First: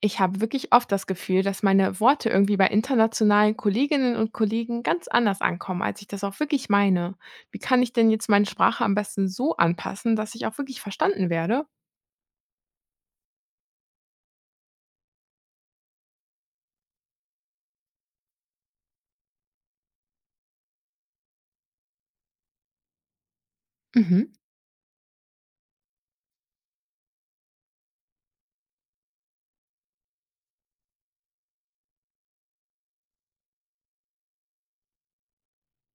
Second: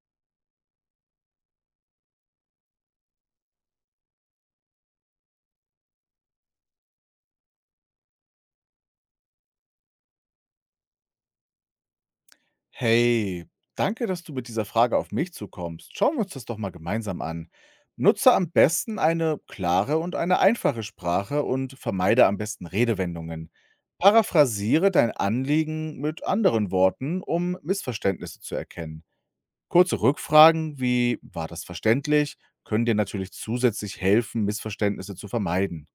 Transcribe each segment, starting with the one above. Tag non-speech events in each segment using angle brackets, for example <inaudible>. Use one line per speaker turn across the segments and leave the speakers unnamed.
Ich habe wirklich oft das Gefühl, dass meine Worte irgendwie bei internationalen Kolleginnen und Kollegen ganz anders ankommen, als ich das auch wirklich meine. Wie kann ich denn jetzt meine Sprache am besten so anpassen, dass ich auch wirklich verstanden werde?
Hey, danke, dass du mit dieser Frage auf mich zukommst. Schauen wir uns das doch mal gemeinsam an. Nutze am besten eine klare und eine einfache Sprache und vermeide am besten Redewendungen.
Mhm.
Paraphrasiere dein Anliegen mit anderen Worten, um Missverständnisse zu erkennen. Kurze Rückfragen wie war das verständlich, können dir natürlich zusätzlich helfen, Missverständnisse zu vermeiden.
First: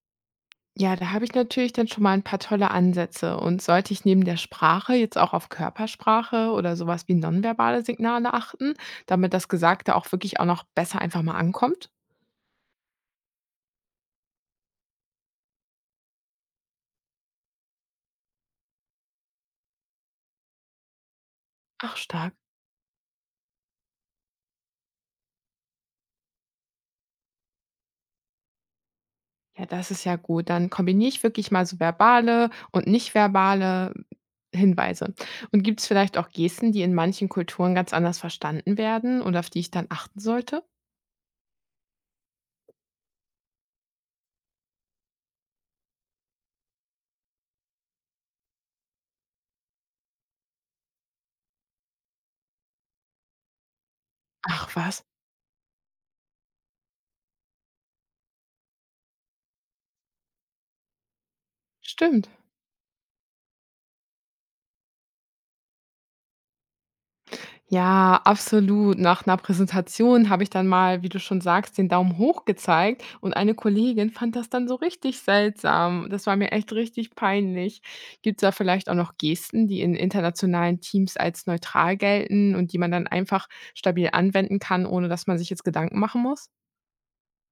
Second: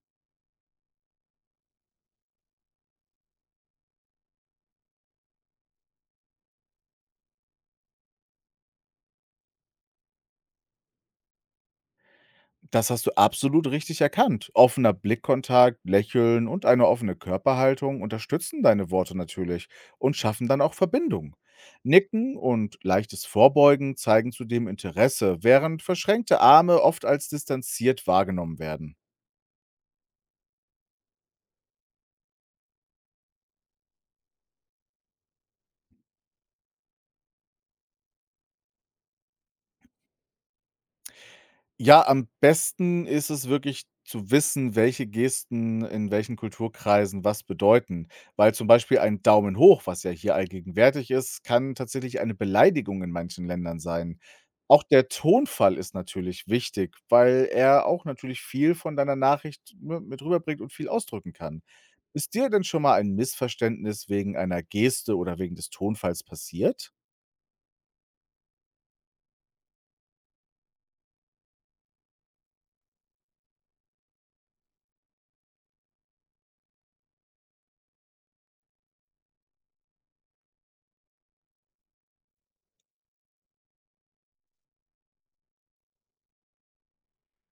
Ja, da habe ich natürlich dann schon mal ein paar tolle Ansätze. Und sollte ich neben der Sprache jetzt auch auf Körpersprache oder sowas wie nonverbale Signale achten, damit das Gesagte auch wirklich auch noch besser einfach mal ankommt?
Das hast du absolut richtig erkannt. Offener Blickkontakt, Lächeln und eine offene Körperhaltung unterstützen deine Worte natürlich und schaffen dann auch Verbindung.
Ach, stark.
Nicken und leichtes Vorbeugen zeigen zudem Interesse, während verschränkte Arme oft als distanziert wahrgenommen werden.
Ja, das ist ja gut. Dann kombiniere ich wirklich mal so verbale und nicht verbale Hinweise. Und gibt es vielleicht auch Gesten, die in manchen Kulturen ganz anders verstanden werden und auf die ich dann achten sollte?
Ja, am besten ist es wirklich zu wissen, welche Gesten in welchen Kulturkreisen was bedeuten. Weil zum Beispiel ein Daumen hoch, was ja hier allgegenwärtig ist, kann tatsächlich eine Beleidigung in manchen Ländern sein.
Ach
Auch
was,
der Tonfall ist natürlich wichtig, weil er auch natürlich viel von deiner Nachricht ne, mit rüberbringt und viel ausdrücken kann.
stimmt.
Ist dir denn schon mal ein Missverständnis wegen einer Geste oder wegen des Tonfalls passiert?
Ja, absolut. Nach einer Präsentation habe ich dann mal, wie du schon sagst, den Daumen hoch gezeigt und eine Kollegin fand das dann so richtig seltsam. Das war mir echt richtig peinlich. Gibt es da vielleicht auch noch Gesten, die in internationalen Teams als neutral gelten und die man dann einfach stabil anwenden kann, ohne dass man sich jetzt Gedanken machen muss?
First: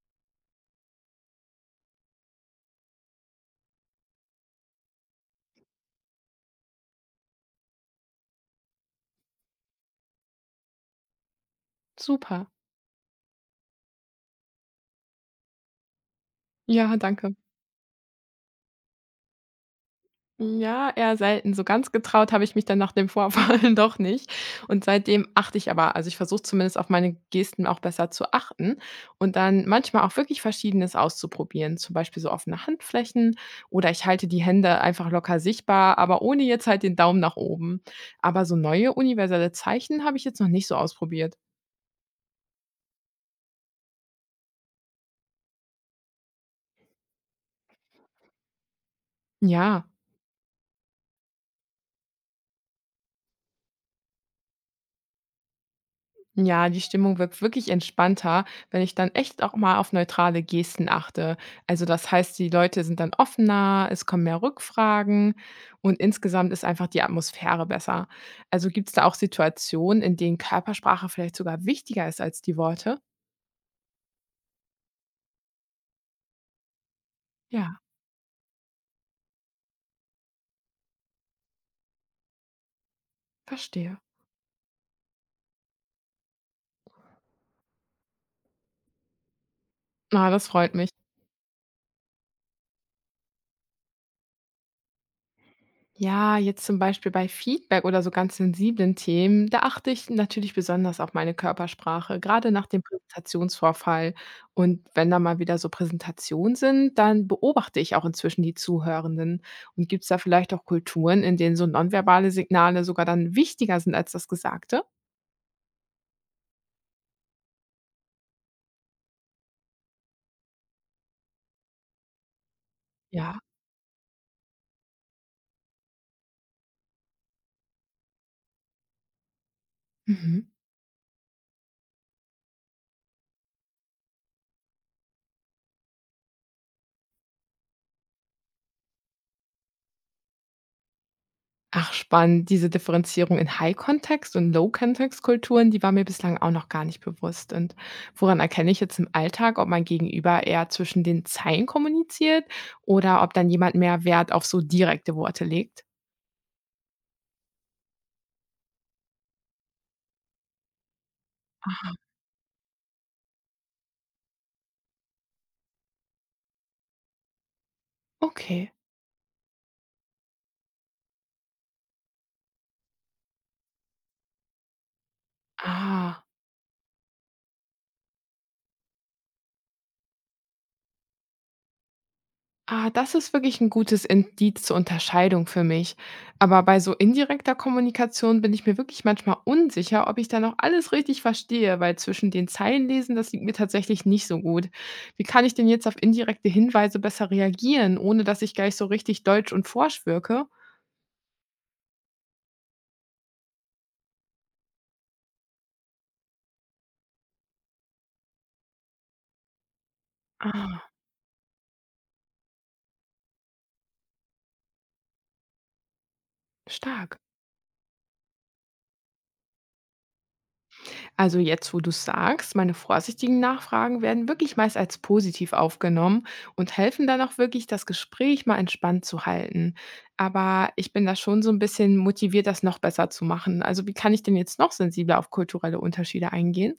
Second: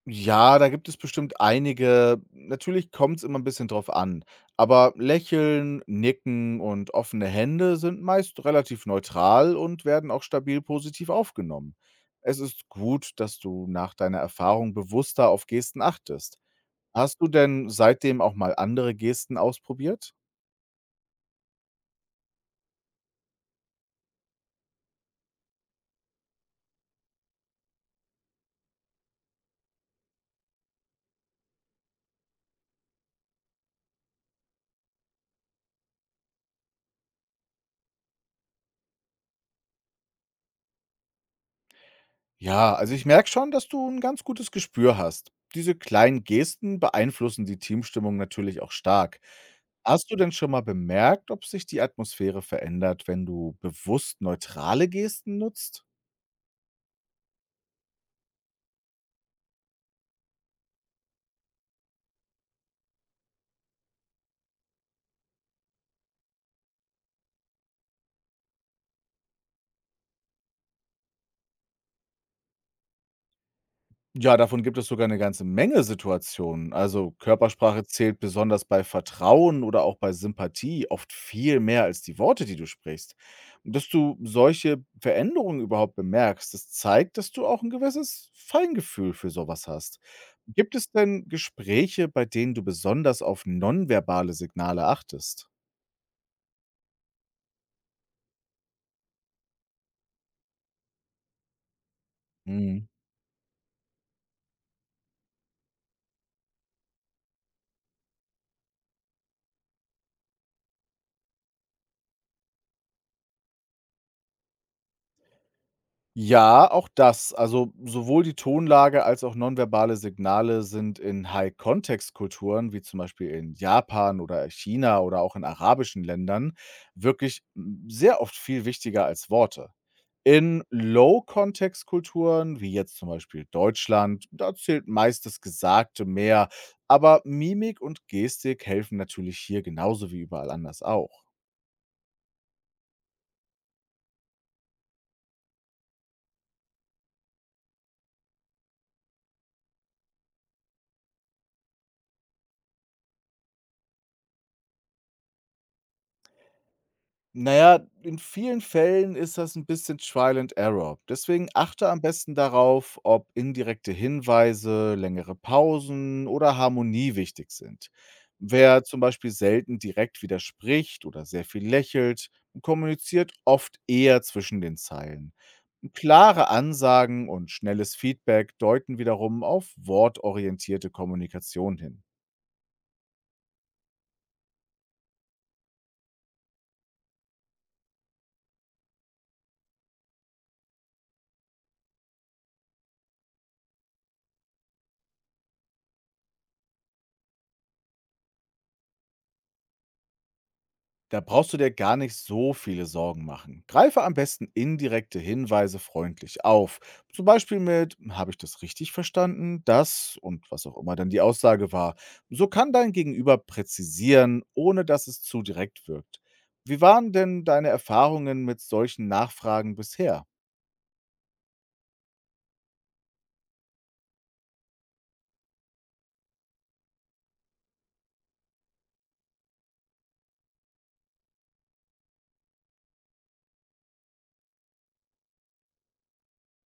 Ja, da gibt es bestimmt einige. Natürlich kommt es immer ein bisschen drauf an, aber Lächeln, Nicken und offene Hände sind meist relativ neutral und werden auch stabil positiv aufgenommen. Es
Super.
ist gut, dass du nach deiner Erfahrung bewusster auf Gesten achtest.
Ja,
Hast du
danke.
denn seitdem auch mal andere Gesten ausprobiert?
Ja, eher selten. So ganz getraut habe ich mich dann nach dem Vorfall <laughs> doch nicht. Und seitdem achte ich aber ich versuche zumindest auf meine Gesten auch besser zu achten und dann manchmal auch wirklich Verschiedenes auszuprobieren, zum Beispiel so offene Handflächen oder ich halte die Hände einfach locker sichtbar, aber ohne jetzt halt den Daumen nach oben. Aber so neue universelle Zeichen habe ich jetzt noch nicht so ausprobiert.
Ja, also ich merke schon, dass du ein ganz gutes Gespür hast. Diese kleinen Gesten beeinflussen die Teamstimmung natürlich auch stark.
Ja.
Hast du denn schon mal bemerkt, ob sich die Atmosphäre verändert, wenn du bewusst neutrale Gesten nutzt?
Ja, die Stimmung wirkt wirklich entspannter, wenn ich dann echt auch mal auf neutrale Gesten achte. Also das heißt, die Leute sind dann offener, es kommen mehr Rückfragen und insgesamt ist einfach die Atmosphäre besser. Also gibt es da auch Situationen, in denen Körpersprache vielleicht sogar wichtiger ist als die Worte?
Ja, davon gibt es sogar eine ganze Menge Situationen. Also,
Ja,
Körpersprache zählt besonders bei Vertrauen oder auch bei Sympathie oft viel mehr als die Worte, die du sprichst. Dass
verstehe.
du solche Veränderungen überhaupt bemerkst, das zeigt, dass du auch ein gewisses Feingefühl für so was hast.
Na, das
Gibt
freut mich.
es denn Gespräche, bei denen du besonders auf nonverbale Signale achtest?
Ja, jetzt zum Beispiel bei Feedback oder so ganz sensiblen Themen, da achte ich natürlich besonders auf meine Körpersprache, gerade nach dem
Mhm.
Präsentationsvorfall. Und wenn da mal wieder so Präsentationen sind, dann beobachte ich auch inzwischen die Zuhörenden. Und gibt es da vielleicht auch Kulturen, in denen so nonverbale Signale sogar dann wichtiger sind als das Gesagte?
Ja, auch das. Also sowohl die Tonlage als auch nonverbale Signale sind in High-Context-Kulturen, wie zum Beispiel
Ja.
in Japan oder China oder auch in arabischen Ländern, wirklich sehr oft viel wichtiger als Worte.
Mhm.
In Low-Context-Kulturen, wie jetzt zum Beispiel Deutschland, da zählt meist das Gesagte mehr, aber Mimik und Gestik helfen natürlich hier genauso wie überall anders auch.
Ach spannend, diese Differenzierung in High-Context und Low-Context-Kulturen, die war mir bislang auch noch gar nicht bewusst. Und woran erkenne ich jetzt im Alltag, ob mein Gegenüber eher zwischen den Zeilen kommuniziert oder ob dann jemand mehr Wert auf so direkte Worte legt?
Naja, in vielen Fällen ist das ein bisschen Trial and Error. Deswegen achte
Ah,
am besten darauf, ob indirekte Hinweise, längere Pausen oder Harmonie wichtig sind.
okay.
Wer zum Beispiel selten direkt widerspricht oder sehr viel lächelt, kommuniziert oft eher zwischen den Zeilen.
Ah.
Klare Ansagen und schnelles Feedback deuten wiederum auf wortorientierte Kommunikation hin.
Ah, das ist wirklich ein gutes Indiz zur Unterscheidung für mich. Aber bei so indirekter Kommunikation bin ich mir wirklich manchmal unsicher, ob ich da noch alles richtig verstehe, weil zwischen den Zeilen lesen, das liegt mir tatsächlich nicht so gut. Wie kann ich denn jetzt auf indirekte Hinweise besser reagieren, ohne dass ich gleich so richtig deutsch und forsch wirke?
Da brauchst du dir gar nicht so viele Sorgen machen. Greife am besten indirekte Hinweise freundlich auf. Zum Beispiel mit, habe ich das richtig verstanden? Das und was auch
Ah,
immer dann die Aussage war. So kann dein Gegenüber präzisieren, ohne dass es zu direkt wirkt. Wie waren
stark.
denn deine Erfahrungen mit solchen Nachfragen bisher?
Also jetzt, wo du sagst, meine vorsichtigen Nachfragen werden wirklich meist als positiv aufgenommen und helfen dann auch wirklich, das Gespräch mal entspannt zu halten. Aber ich bin da schon so ein bisschen motiviert, das noch besser zu machen. Also wie kann ich denn jetzt noch sensibler auf kulturelle Unterschiede eingehen?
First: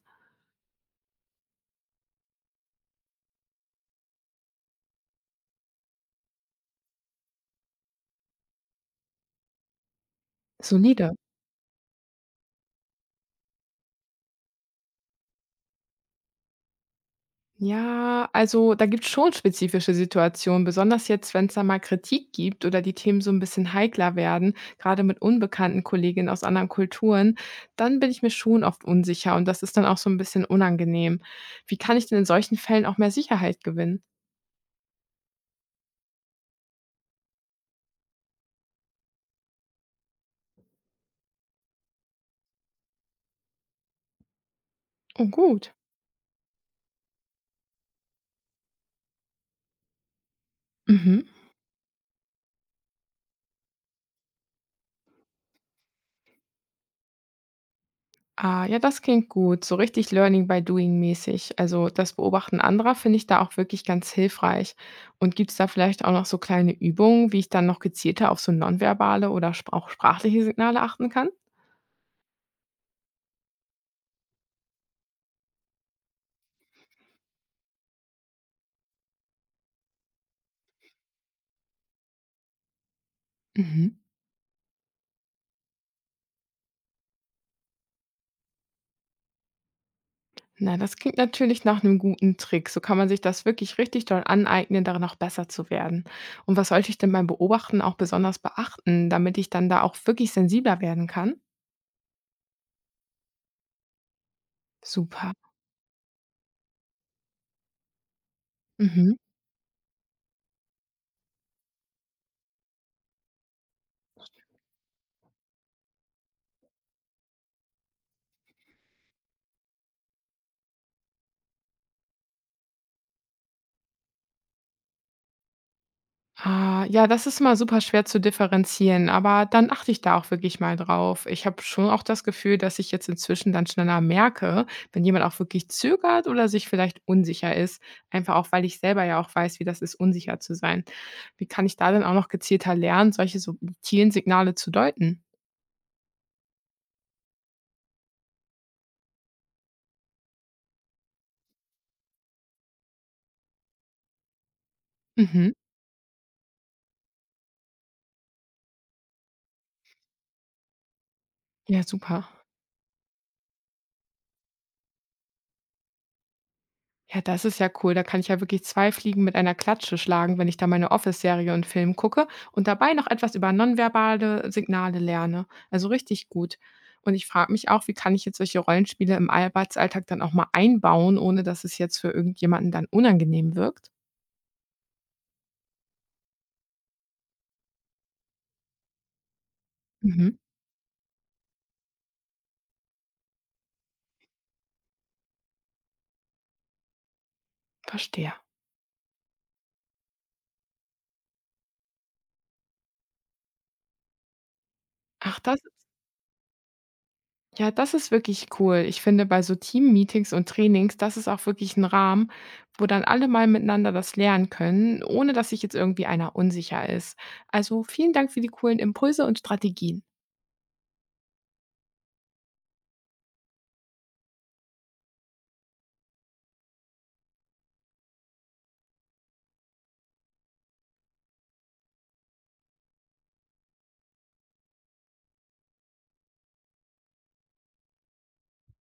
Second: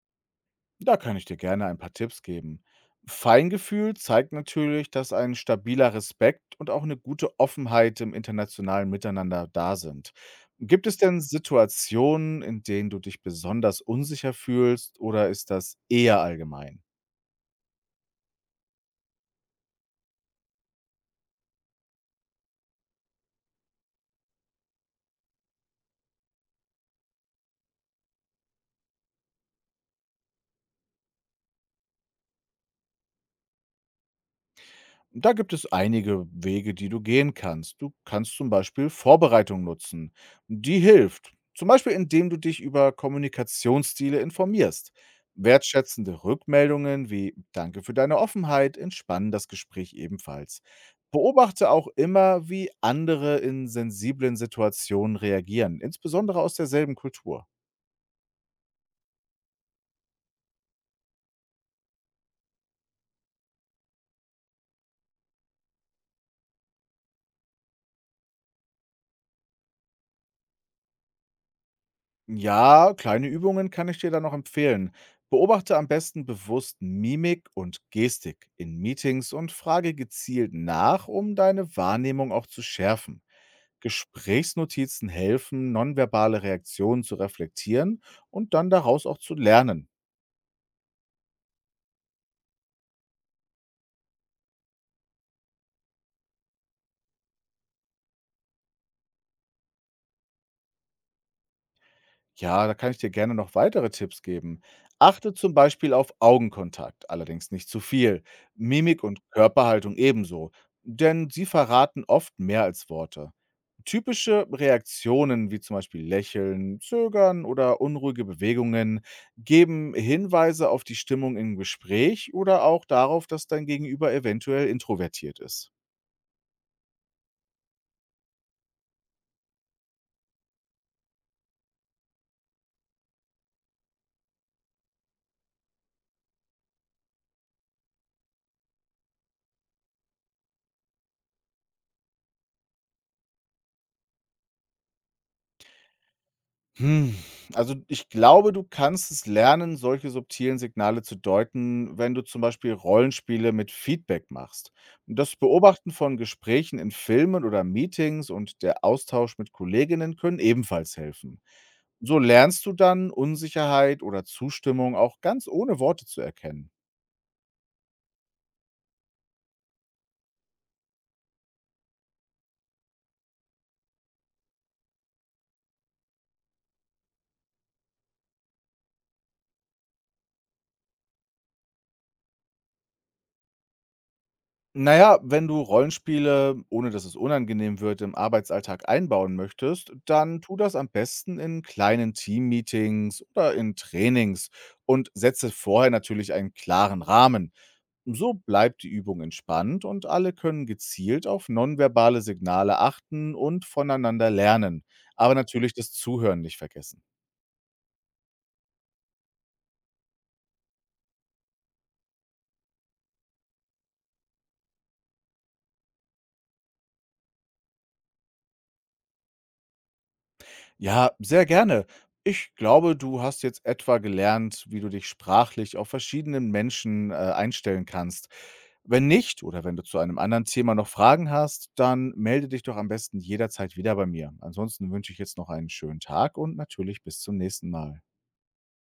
Da kann ich dir gerne ein paar Tipps geben. Feingefühl zeigt natürlich, dass ein stabiler Respekt und auch eine gute Offenheit im internationalen Miteinander da sind. Gibt es
Solide.
denn Situationen, in denen du dich besonders unsicher fühlst oder ist das eher allgemein?
Ja, also da gibt es schon spezifische Situationen, besonders jetzt, wenn es da mal Kritik gibt oder die Themen so ein bisschen heikler werden, gerade mit unbekannten Kolleginnen aus anderen Kulturen, dann bin ich mir schon oft unsicher und das ist dann auch so ein bisschen unangenehm. Wie kann ich denn in solchen Fällen auch mehr Sicherheit gewinnen?
Da gibt es einige Wege, die du gehen kannst. Du kannst zum Beispiel Vorbereitung nutzen. Die hilft. Zum Beispiel, indem du dich über Kommunikationsstile informierst.
Oh gut.
Wertschätzende Rückmeldungen wie Danke für deine Offenheit entspannen das Gespräch ebenfalls.
Mhm.
Beobachte auch immer, wie andere in sensiblen Situationen reagieren, insbesondere aus derselben Kultur.
Ah, ja, das klingt gut. So richtig Learning by Doing mäßig. Also das Beobachten anderer finde ich da auch wirklich ganz hilfreich. Und gibt es da vielleicht auch noch so kleine Übungen, wie ich dann noch gezielter auf so nonverbale oder sp auch sprachliche Signale achten kann?
Ja, kleine Übungen kann ich dir da noch empfehlen. Beobachte am besten bewusst Mimik und Gestik in Meetings und frage gezielt nach, um deine Wahrnehmung auch zu schärfen.
Mhm.
Gesprächsnotizen helfen, nonverbale Reaktionen zu reflektieren und dann daraus auch zu lernen.
Na, das klingt natürlich nach einem guten Trick. So kann man sich das wirklich richtig doll aneignen, darin auch besser zu werden. Und was sollte ich denn beim Beobachten auch besonders beachten, damit ich dann da auch wirklich sensibler werden kann?
Ja, da kann ich dir gerne noch weitere Tipps geben.
Super.
Achte zum Beispiel auf Augenkontakt, allerdings nicht zu viel. Mimik
Mhm.
und Körperhaltung ebenso, denn sie verraten oft mehr als Worte. Typische Reaktionen wie zum Beispiel Lächeln, Zögern oder unruhige Bewegungen geben Hinweise auf die Stimmung im Gespräch oder auch darauf, dass dein Gegenüber eventuell introvertiert ist.
Ah, ja, das ist immer super schwer zu differenzieren, aber dann achte ich da auch wirklich mal drauf. Ich habe schon auch das Gefühl, dass ich jetzt inzwischen dann schneller merke, wenn jemand auch wirklich zögert oder sich vielleicht unsicher ist. Einfach auch, weil ich selber ja auch weiß, wie das ist, unsicher zu sein. Wie kann ich da denn auch noch gezielter lernen, solche subtilen Signale zu deuten?
Hm, also ich glaube, du kannst es lernen, solche subtilen Signale zu deuten, wenn du zum Beispiel Rollenspiele mit Feedback machst. Und das
Mhm.
Beobachten von Gesprächen in Filmen oder Meetings und der Austausch mit Kolleginnen können ebenfalls helfen.
Ja,
So
super.
lernst du dann, Unsicherheit oder Zustimmung auch ganz ohne Worte zu erkennen.
Ja, das ist ja cool. Da kann ich ja wirklich 2 Fliegen mit einer Klatsche schlagen, wenn ich da meine Office-Serie und Film gucke und dabei noch etwas über nonverbale Signale lerne. Also richtig gut. Und ich frage mich auch, wie kann ich jetzt solche Rollenspiele im Arbeitsalltag dann auch mal einbauen, ohne dass es jetzt für irgendjemanden dann unangenehm wirkt?
Na ja, wenn du Rollenspiele, ohne dass es unangenehm wird, im Arbeitsalltag einbauen möchtest,
Mhm,
dann tu das am besten in kleinen Teammeetings oder in Trainings und setze vorher natürlich einen klaren Rahmen. So
verstehe.
bleibt die Übung entspannt und alle können gezielt auf nonverbale Signale achten und voneinander lernen, aber
Ach, das.
natürlich das Zuhören nicht vergessen.
Ja, das ist wirklich cool. Ich finde, bei so Team-Meetings und Trainings, das ist auch wirklich ein Rahmen, wo dann alle mal miteinander das lernen können, ohne dass sich jetzt irgendwie einer unsicher ist. Also, vielen Dank für die coolen Impulse und Strategien.
Ja, sehr gerne. Ich glaube, du hast jetzt etwa gelernt, wie du dich sprachlich auf verschiedenen Menschen, einstellen kannst. Wenn nicht oder wenn du zu einem anderen Thema noch Fragen hast, dann melde dich doch am besten jederzeit wieder bei mir. Ansonsten wünsche ich jetzt noch einen schönen Tag und natürlich bis zum nächsten Mal.